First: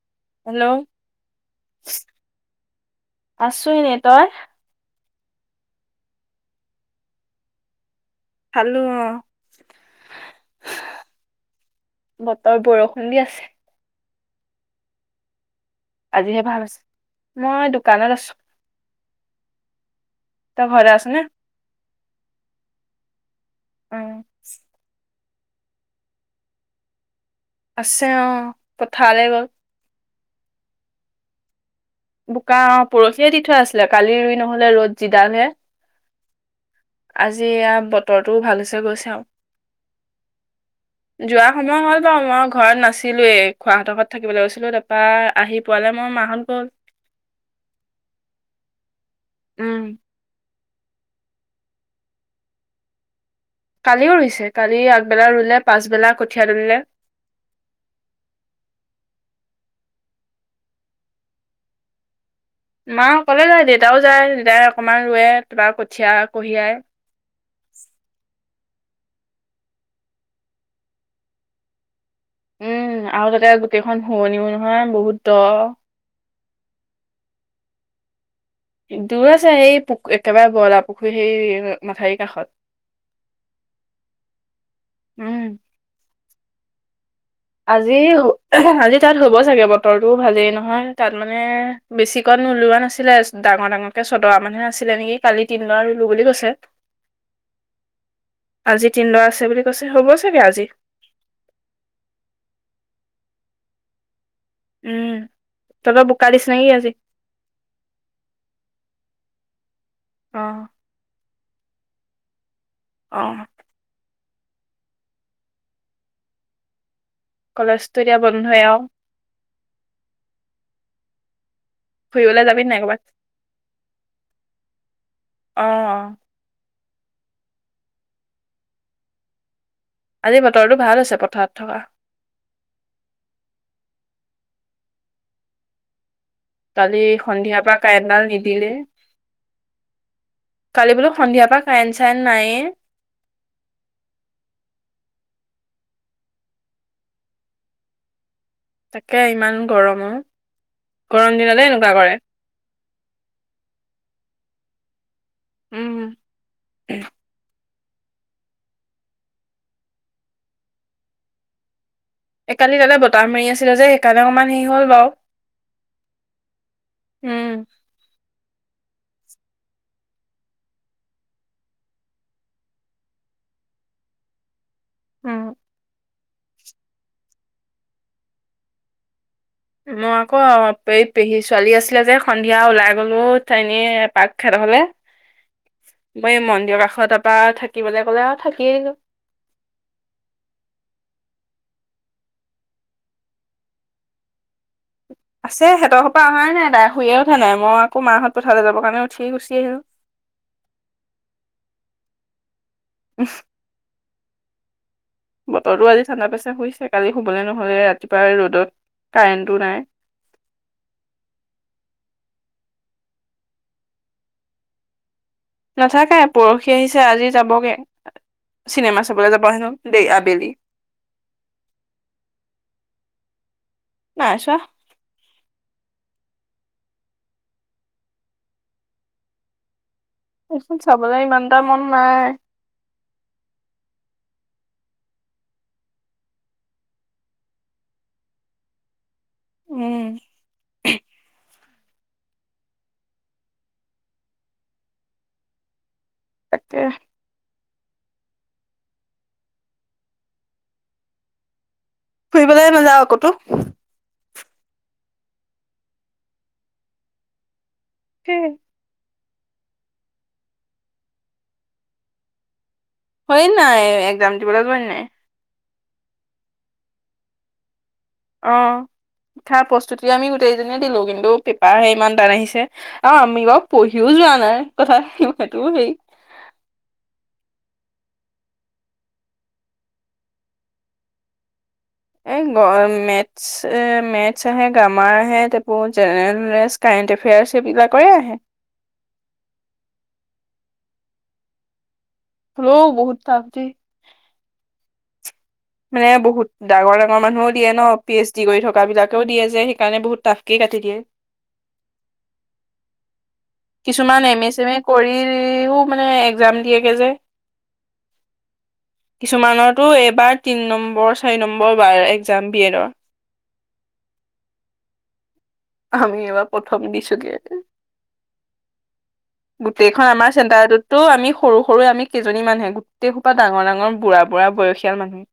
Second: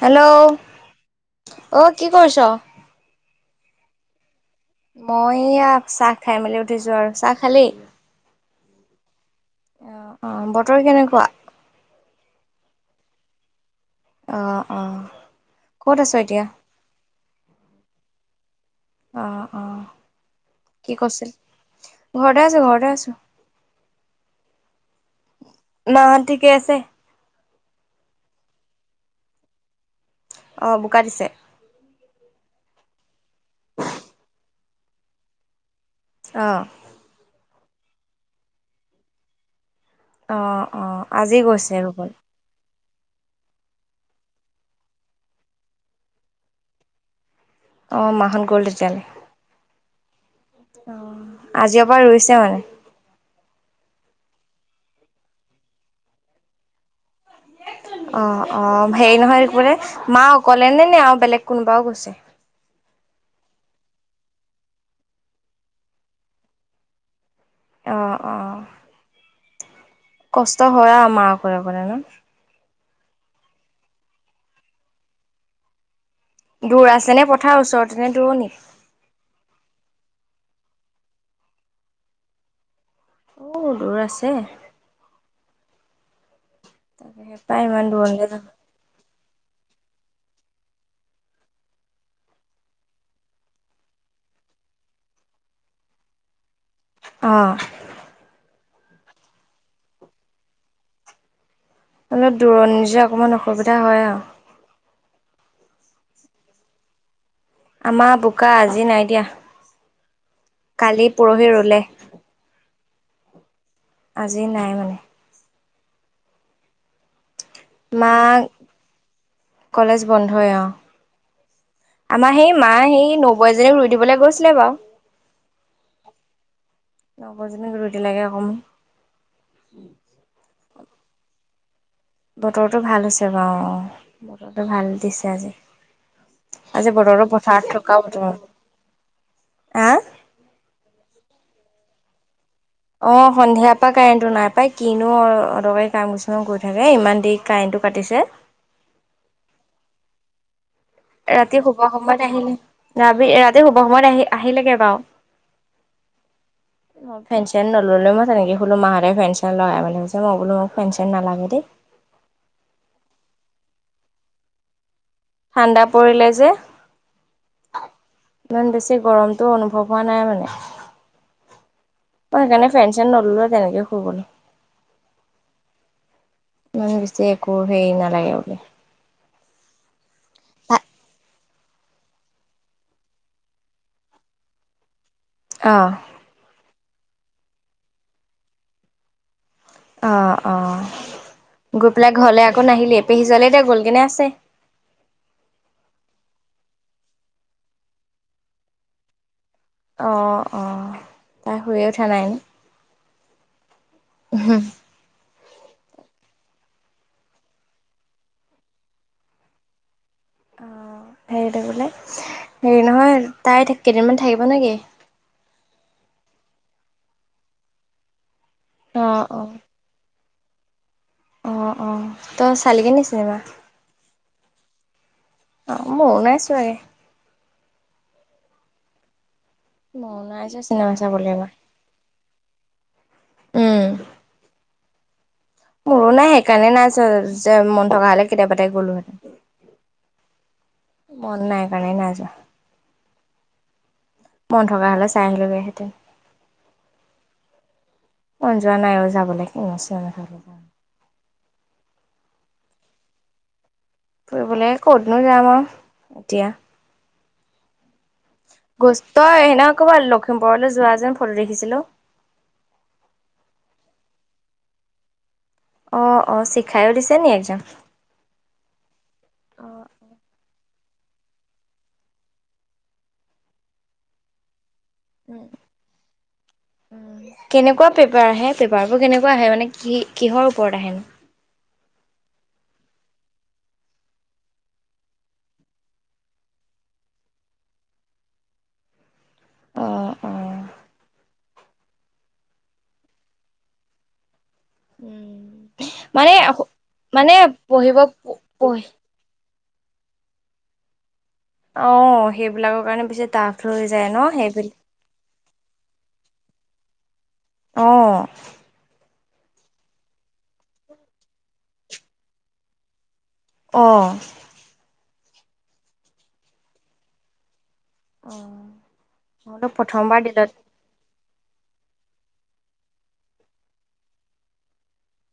Hello অ কি কৰিছ আছো এনে তই মই এয়া চাহ খাই মেলি উঠিছো আৰু চাহ খালি খালো অ অ অ বতৰ কেনেকুৱা বতৰ বৰষুণ দি আছে অ অ ক'ত আছ আজিহে এতিয়া? ভাল হৈছে মই দোকানত আছো অ অ তয় কি ঘৰতে আছনে কৈছিল? ঘৰতে আছো ঘৰতে আছো উম। ন ঠিকে আছে। আছে অহ পথাৰলে গ'ল। অহ বোকা দিছে। বোকা অ' পৰসিয়ে দি থোৱা আছিলে কালি ৰুই নহলে ৰ'দ যিডালহে। আহ। আজি এয়া বতৰটো ভাল হৈছে গৈছে অ অ আৰু। আজি যোৱা গৈছে সময় হ'ল ৰুবলে। বাৰু মই ঘৰত নাছি চিলোৱে খোৱাহতৰ ঘৰত থাকিবলৈ গৈছিলো তাপা আহি পোৱালে মই মাহত গ'ল। অঁ মাহত গ'ল তেতিয়া হ'লে। উম আজিৰ পৰা ৰুইছে মানে। কালিও ৰুইছে কালি আগবেলা ৰুলে পাছবেলা কঠীয়া তুলিলে। অহ অহ হেৰি নহয় একবোৰে মা অকলে নে নে আৰু বেলেগ কোনোবাও গৈছে? মা অকলে যায় দেউতাও যায় দেতাই অকমান ৰুৱে তাপা কঠিয়া কঢ়িয়াই। আহ আহ। কষ্ট হয় আৰু মাৰ অকলে অকলে ন। উম আৰু তাতে গোটেইখন শুৱনিও নহয় বহুত দ। দূৰ আছে নে পথাৰ ওচৰতেনে দূৰণি? দূৰ আছে এই পু একেবাৰে বইলা পুখুৰী সেই মাথাউৰি কাষত। অ দূৰ আছে। উম। তাকেহে পাই ইমান আজি দূৰণিলে যাব আজি তাত হ'ব চাগে ব তৰটোও ভালেই নহয় তাত মানে বেছিকত নোলোৱা নাছিলে ডাঙৰ ডাঙৰকে চতৰা মানহে আছি কালি তিনদৰা ৰুলো বুলি কৈছে। অহ। আজি তিনদৰা আছে বুলি কৈছে হ'ব চাগে আজি। অলপ দূৰনি যে অকণমান অসুবিধা হয় আৰু। উম তহঁতৰ বোকা দিছে নেকি আজি? আমাৰ বোকা আজি নাই দিয়া অ কালি পৰহি ৰ'দ লে অ', আজি নাই মানে। কলেজটো মা এতিয়া বন্ধই আৰু কলেজ বন্ধই অ', আমাৰ ফুৰিবলৈ সেই যাবি মা নাই ক'ৰবাত সেই নবৌ এজনিক ৰুই দিবলৈ গৈছিলে বাৰু। অ', অ', লগৰজনীক ৰুই দিলেগে অকণমান। আজি বতৰটো ভাল হৈছে পথাৰত থকা। বতৰটো ভাল হৈছে বাৰু অ', বতৰটো ভাল দিছে আজি। আজি কালি বতৰটো সন্ধিয়াৰ পথাৰত পৰা থকা কাঁৰেন্টডাল বতৰ। নিদিলে, হা? কালি বোলো সন্ধিয়াৰ পৰা কাৰেন্ট চাৰেন নায়ে। অ', সন্ধিয়াৰ পৰা কাৰেণ্টটো নাই পাই কিনো অ, অদৰকাৰি কাম কিছুমান কৰি থাকে ইমান দেৰি কাৰেণ্ট টো কাটিছে। তাকে ইমান গৰমো। ৰাতি শুব সময়ত আহিলে ৰাতি শুভ সময়ত আহি আহিলেগে বাৰু। উম [unintelligible] পেন নললেও মই তেনেকে শুলো মাহতে ফেনচেন লগাই মেলি শুইছে, মই বোলো ফেনচেন নালাগে দেই। এ কালি তাতে বতাহ মাৰি আছিলে যে সেইকাৰণে অকণমান হেৰি হল বাৰু। ঠাণ্ডা পৰিলে যে। উম ইমান বেছি গৰমটো অনুভৱ হোৱা নাই মানে। মই সেইকাৰণে ফেনচেন নললো তেনেকে শুই গলো। উম, মানে বেছি একো হেৰি নালাগে বোলে। মই আকৌ এই পেহী ছোৱালী আছিলে যে সন্ধিয়া ওলাই গলো এনে পাক খেত হলে। অ', মই এই মন্দিৰ কাষত, তাৰপৰা থাকিবলৈ ক'লে আৰু থাকিয়ে দিলো। অ', অ', গৈ পেলাই ঘৰলে আকৌ নাহিলিয়ে, পেহী ছোৱালী এতিয়া গলগে নে আছে? আছে সিহঁতৰ সোপা অহাই নাই তাই শুইয়ে উঠা নাই, মই আকৌ মাহঁত পথাৰলৈ যাবৰ কাৰণে উঠিয়ে গৈছো। অ', অ', তাই শুইয়ে উঠা নাই নে? উম, হুম, বতৰটো আজি ঠাণ্ডা পাইছে শুইছে কালি শুবলৈ নহলে ৰাতিপুৱাই ৰ'দত কাৰেণ্টো নাই। আ, হেৰিতে বোলে হেৰি নহয় তাই কেইদিনমান থাকিব নেকি? নাথাকে পৰহি আহিছে আজি যাবগে চিনেমা অ', চাবলৈ যাব অ', হেনো দে আবেলি। অ', অ', তই চালি গে নি চিনেমা? নাই চোৱা অ', মই উলাইছোৱে। মনাইছে এইখন চিনেমা চাবলৈ ইমান এইবাৰ এটা মন নাই উম, মোৰো নাই সেইকাৰণে নাই চ যে মন থকা হলে কেতিয়াবাতে গ'লো হেতেন। উম মন নাই কাৰণে নাই যোৱা। মন থকা হ'লে চাই আহিলগে হেঁতেন। তাকে মন যোৱা নাই আৰু যাবলৈ, কিনো চিনেমা চাব যাম। ফুৰিবলৈ নাযাওঁ কতো? ফুৰিবলৈ ক'তনো যাম আৰু এতিয়া। কি? গছ তই সেই দিনা ক'ৰবাত লখিমপুৰলৈ যোৱা যেন ফটো দেখিছিলো। হয় নাই এক্জাম েবুলত হয় নাই অ অ শিখাইো দিছে নি একজাম অিঠা অ', প্ৰস্তুতি আমি গোটেই দিলো কিন্তু পেপাৰহে ইমান টান আহিছে আৰু আমি বাৰু পঢ়িও যোৱা নাই কথা সেইটোও হেৰি কেনেকুৱা পেপাৰ আহে পেপাৰ বোৰ কেনেকুৱা আহে মানে কি কিহৰ ওপৰত আহেনো এই মে মে আহে গ্ৰামাৰ আহে ত জেনেৰেল নলেজ ক [inaudible] অঁ অঁ হ্ল' বহুত তাপতে উম মানে বহুত ডাঙৰ ডাঙৰ মানে মানুহও দিয়ে ন পঢ়িব পি এইচ ডি কৰি পঢ়ি থকা বিলাকেও দিয়ে যে স কাৰণে বহুত টফকে কাটি দিয়ে আহ সেইবিলাকৰ কাৰণে বেছি তাহফ হৈ যায় ন সেইবিলাক ও মানে এক্জাম দিয়েগে যে আহ কিছুমানতো এইবাৰ তিন নম্বৰ চাৰি নম্বৰ বাৰ এক্জাম বি এডৰ অ আমি এইবাৰ প্ৰথম দিছো গ অ', মইতো গোটেইখন প্ৰথমবাৰ আমাৰ দিলত চেটাৰটোতটো আমি সৰু সৰু আমি কজনী মানুহে গোটেই খোপা ডাঙৰাঙৰ বুঢ় বুঢ় বয়সীয়াল মানুহ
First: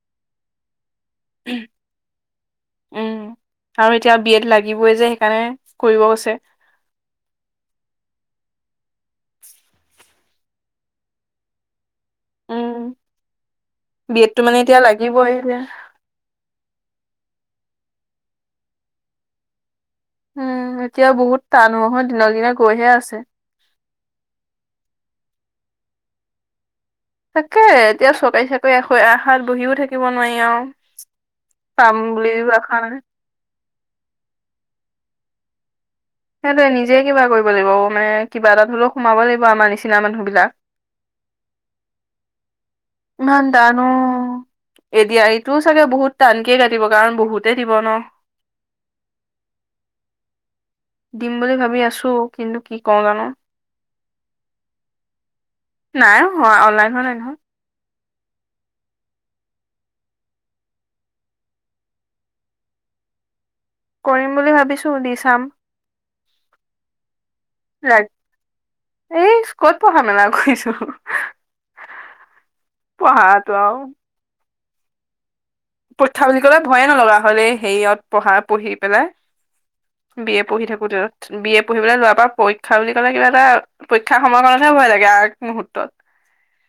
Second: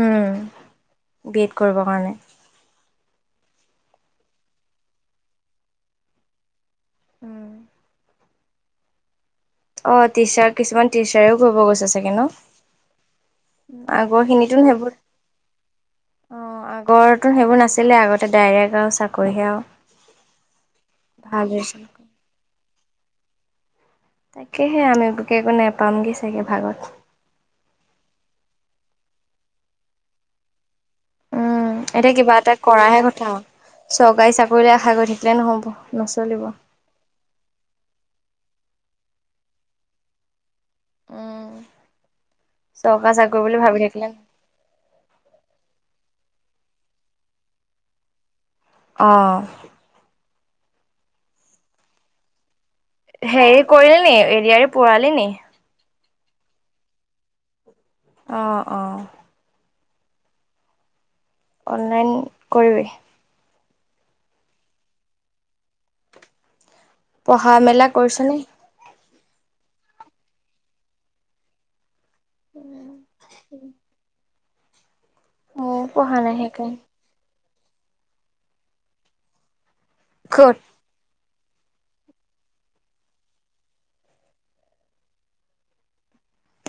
উম বি এড কৰিব কাৰণে উম আৰু এতিয়া বি এড লাগিবই যে সেইকাৰণে কৰিব গৈছে উম অ টিচাৰ কিছুমান টিচাৰেও কৰিব গৈছে আছে ন উম বি আগৰ এডটো খিনিতো মানে সেই এতিয়া বোৰ লাগিবই এতিয়া। অ আগন সেইবোৰ নাছিলে আগতে ডাইৰেক্ট আৰু চাকৰিহে আৰু উম এতিয়া বহুত ভাল হৈছে। টানোহ দিন দিনে গৈহে আছে তাকেহে আমি তোকে একো নোপামগে চাগে ভাগত তাকে এতিয়া চৰকাৰী চাকৰি আশাত বহিও থাকিব নোৱাৰি আৰু উম পাম এতিয়া কিবা বুলিও এটা আশা কৰাহে নাই। কথা চৰকাৰী চাকৰিলে আশা কৰি থাকিলে নহ'ব নচলিব সেইটোৱে নিজে কিবা কৰিব লাগিব মানে কিবা এটা হলেও সোমাব লাগিব আমাৰ নিচিনা মানুহ বিলাক আহ ইমান দানো এদয়া এইটো চাগে বহুত তাল কি কাটিব কাৰণ বহুতে দিব ন আহ দিম বুলি ভাবি আছো কিন্তু কি কওঁ জানো হেৰি কৰিল নি এৰিয়াৰে প়াল নি নাই হয় অনলাইন হোৱা নাই নহয় আহ আহ অনলাইন কৰিবি কৰিম বুলি ভাবিছো দি চাম পঢ়া মেলা লাগ- কৰিছ নে এই ক'ত পঢ়া মেলা কৰিছো প়ঢ়া টো আৰু ময়ো পৰী পঢ়া নাই বুলি ক'লে সেইকাৰণে ভয়ে নলা হ'লে হেৰিয়ত পঢ়া পঢ়ি পেলাই বি এ ক'ত পঢ়ি থাকো তে বি এ পঢ়িবলৈ লোৱাৰ পৰা পৰীক্ষা বুলি ক'লে কিবা এটা পৰীক্ষাৰ সময় কাৰণতহে ভয় লাগে আগ মুহুৰ্তত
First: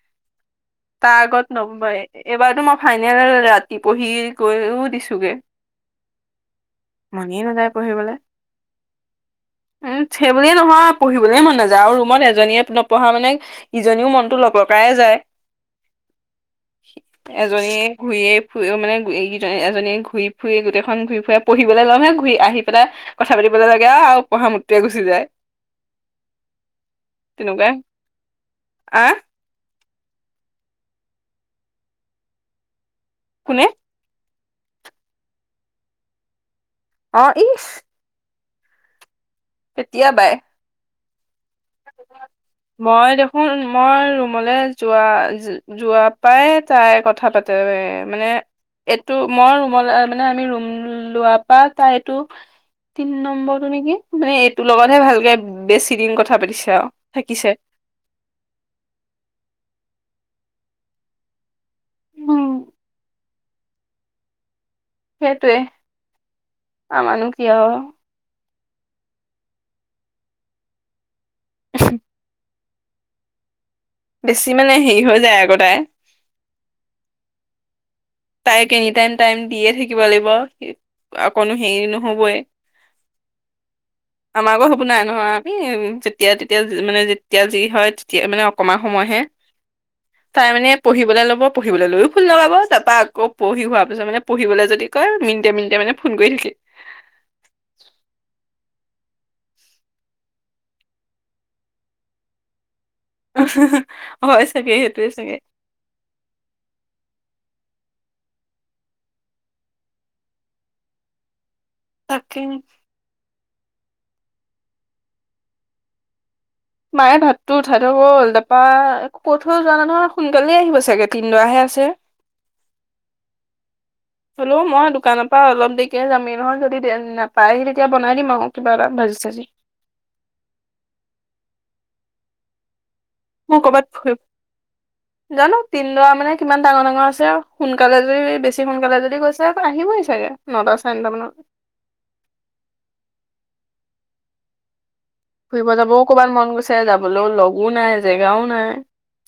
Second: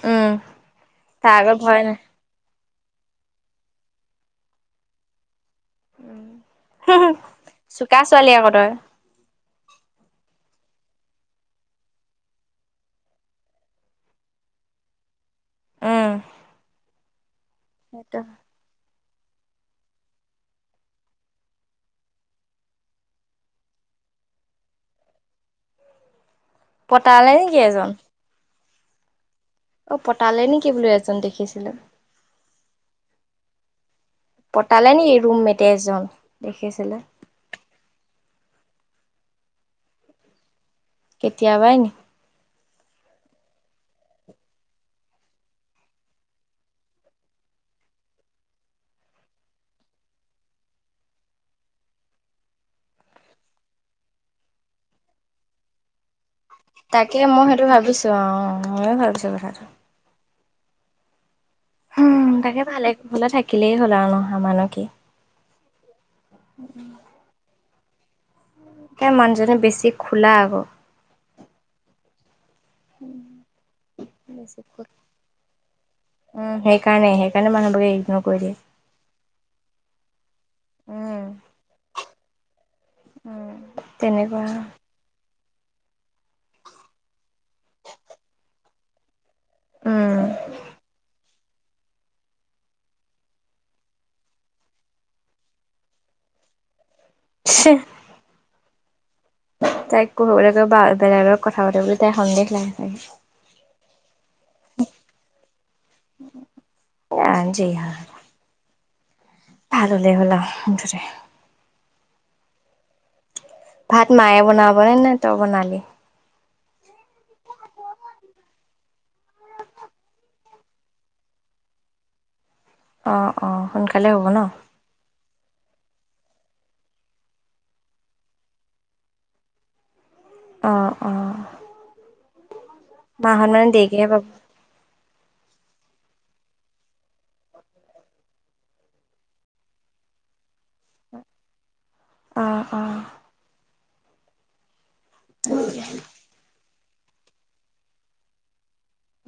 উম তাৰ আগত ন্ব এইবাৰতো মই ফাইনেল ৰাতি পঢ়ি গৈও দিছোোগে মানিয়েইে নাযায় চোকা পঢ়িবলৈ। ছোৱালী আকৌ তই উম সেই বুলিয়ে নহয় পঢ়িবুলিয়ে মন নাযায় আৰু ৰুমত এজনীয়ে নপঢ়া মানে ইজনও মনতটো লগ ককাই যায় উম এজনীয়ে সেইটো ঘূৰিয়ে ফুৰি মানে এই এজনী ঘূৰি ফুৰি গোটেইখন ঘূৰি ফুৰে পঢ়িবলৈ লম হে ঘূৰি আহি পেলাই কথা পাতিবলৈ লাগে পঢ়া মটে গুচি যায় পতালে নেকি তেনেকুৱাই এজন আহ অ পতালে নেকি বোলো এজন দেখিছিলো কোনে পটালে ন এই ৰৰুম মেটে একজন অ ইঈশ তেতিয়া বাই তিয়া হয়াই ন মই দেখোন মই ৰুমলৈ যোৱা যোৱা পাই তাই কথা পাতে মানে এইটো মই ৰুম মানে আমি ৰুম লোৱাৰ পৰা তাই এইটো তিন নম্বৰটো নেকি মানে এইটোৰ লগতহে ভালকে বেছি দিন কথা পাতিছিল তাকে মই সেইটো ভাবিছো আহ ময়ো ভাবিছো কথাটো উম তাকে ভালে হলে থাকিলেই হ'ল আৰু নহা মানহ কি সেইটোৱে আ মানুহ কি আৰু তাই মানুহজননে বেছি খোলা আকৌ উ উম উম মানে হেৰি হৈ যায় সেইকাৰণে আকৌ তাই সেইকাৰণে মানুহ বোৰে তাইক এনি টাইম টাইম দিয়ে থাকিব লাগিব উম অকনো হেৰি নহবই উম তেনেকুৱা আমাৰক সুখ নাই নহয় উ যেতিয়া তেতিয়া মানে যেতিয়া যি হয় তেতিয়া মানে অকমান সময়হে উম তাই মানে পঢ়িবলৈ ল'ব পঢ়িবলৈ লৈও ফুল নাপাব তাৰপা অ পঢ়ি হোৱাৰ পিছত মানে পঢ়িবলৈ যদি কয় মিনিটে মিনিটে মানে ফোন কৰি থাকি শ তাইক পঢ়িবলৈ কৈ বা বেলেগত কথা পাতি বুলি তাই সন্দেহ লাগে চাগে হয় চাগেই সেইটোৱে চাগে এ ভ হলে হলা মুঠতে তাকে ভাত মায়ে বনাবনে নে তই বনালি মায়ে ভাততটো উঠাই থৈ গ'ল তাৰপা কত হৈ যোৱা নাই নহয় সোনকালে আহিব চাগে তিনিদাহে আছে অ অ সোনকালে হ'ব ন অ অলপ দেৰিকে যামেই নহয় যদি নাপাই আহি তেতিয়া বনাই দিম আৰু কিবা এটা ভাজি চাজি [inaudible] ও ও মা অহা মোৰ নাই কৰ'বাত দেৰিকৈ আহিব ফু জানো তিনদৰা মানে কিমান ডাঙৰ ডাঙৰ আছে সোনকালে যদি বেছি সোনকালে যদি গৈছে আহিবই চাগে নটা চাৰে নটা মানত অঁ অঁ ফুৰিব যাবও ক'ৰবাত মন গৈছে যাবলৈও লগো নাই জেগাও নাই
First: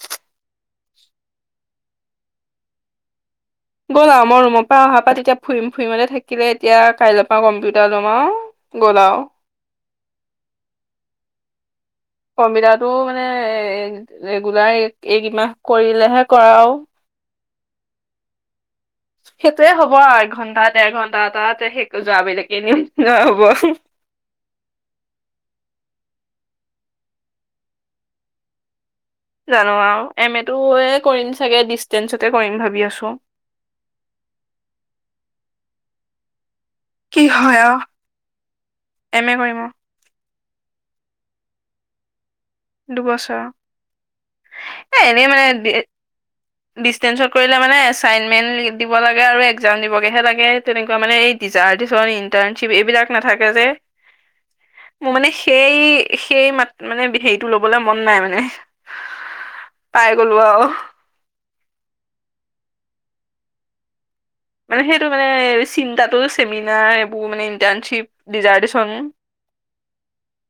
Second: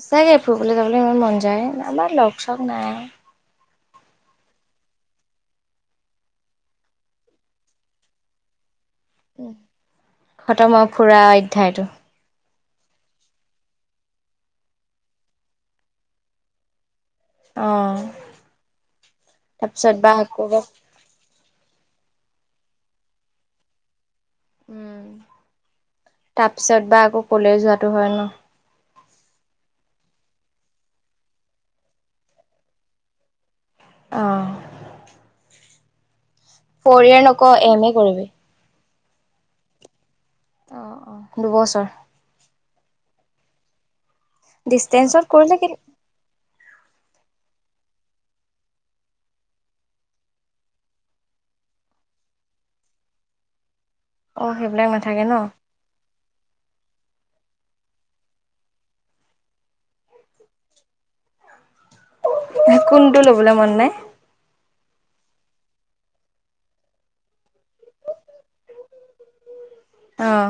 সঁচাকে ফুুৰবলৈ যাবলৈ ইমান মন যায় আমাৰ লগ চ নাই আৰু গ'ল আৰু মই ৰুমৰ পৰা অহাৰ পৰা তেতিয়া ফুৰিম ফুৰিমতে থাকিলে এতিয়া কাইলৈ পৰা কম্পিউটাৰ লম আৰু গলাও খট মৰ ফুৰা অধ্যায়টো কম্পটাৰটো মানে ৰেগুলাৰ এইকমাহ কৰিলেহে কৰা আৰু আহ সেইটোয়ে হ'ব আৰু এক ঘন্টা দেৰ ঘন্টা এটাত স যোৱা বেলেগ এনে ন হ'ব উম তাৰপিছত বা আকৌ কলে যোৱাটো হয় ন জানো আৰু এম এটোয়ে কৰিম চাগে ডিচষ্টেঞ্চতে কৰিম ভাবি আছো আহঁ ফৰ কি ইয়াৰ নকৰ হয় আৰু এম এ কৰিবি এম এ কৰিম আহ অ দুবছৰ দুবছৰ ডিষ্টেঞ্চত কৰিলে কে ডিচেঞ্চত কৰিলে মানে এচাইনমেণ্ট দিব লাগে আৰু একজাম দিবগেহে লাগে তেনেকুৱা মানে এই দিজাম ইন্তাৰশিপ এইবিলাক নাথাকে যে অঁ সেইবিলাক মোৰ নাথাকে মানে ন সেই সেই মাত মানে টো লবলৈ মন নাই মানে পাই গলো আৰু কোনটো লবলৈ মন নাই মানে সেইটো মানে চিন্তাটো চেমিনাৰ এইবোৰ মানে ইণ্টাৰ্ণশ্বিপৰিজাৰ্শ্যন [inaudible] আহ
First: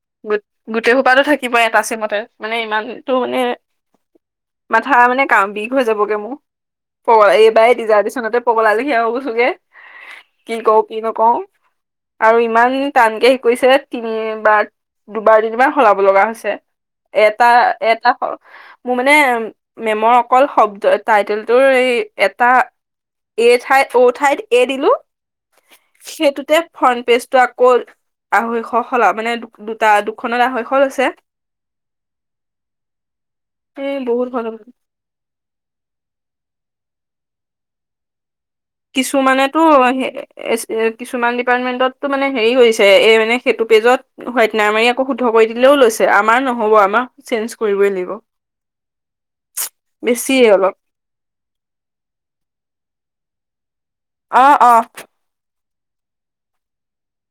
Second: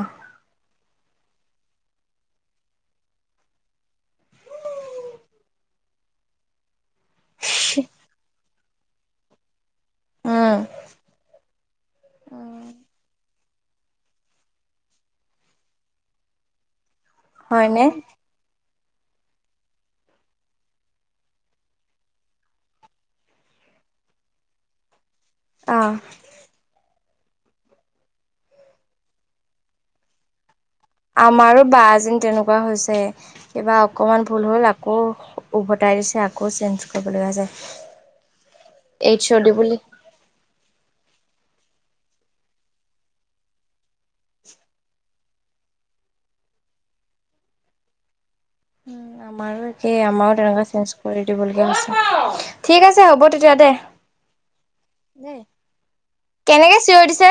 গোটেই সোপাতো থাকিবই এটা চিমতে মানে ইমানতটো মানে মাথা মানে ক বিষ হৈ যাবগে মোৰ এইবাৰ [unintelligible] দিচনতে [unintelligible] গুছোগে কি উম কও কি নকও আৰু ইমান টানকে শিকাইছে তিনিবাৰ দুবাৰ তিনিবাৰ সলাব লগা হৈছে এটা হয়নে এটা মোৰ মানে মেমৰ অকল শব্দ টাইটেলটোৰ এই এটা এ ঠাই অ ঠাইত এ দিলো অ সেইটোতে ফ্ৰন্ট পেজ আকৌ আঢ়ৈশ সল মানে দু দুটা দুখনত [inaudible] আমাৰো বা যেন তেনেকুৱা হৈছে কিবা এই অকমান বহুত ভাল ভুল হল আকৌ উভতাই দিছে আকৌ আকৌ চেঞ্জ কৰিবলগীয়া যায় কিছুমানেতো কিছুমান ডিপাৰ্টমেণ্টতটো মানেৰি কৰিছে এই মানে সেইটো পেজত হোৱাইট নাৰ মাৰি আকৌ শুদ্ধ কৰি দিলেও লৈছে আমাৰ নহ'ব আমাক চেঞ্জ কৰিবই লাগিব উম আমাৰো একেই আমাৰো বেছিয়ে তেনেকুৱা অলপ চেঞ্জ কৰি দিবলগীয়া হৈছে ঠিক আছে হ'ব তেতিয়া দে অঁ অ দেই কেনেকে চিইঞ দিছে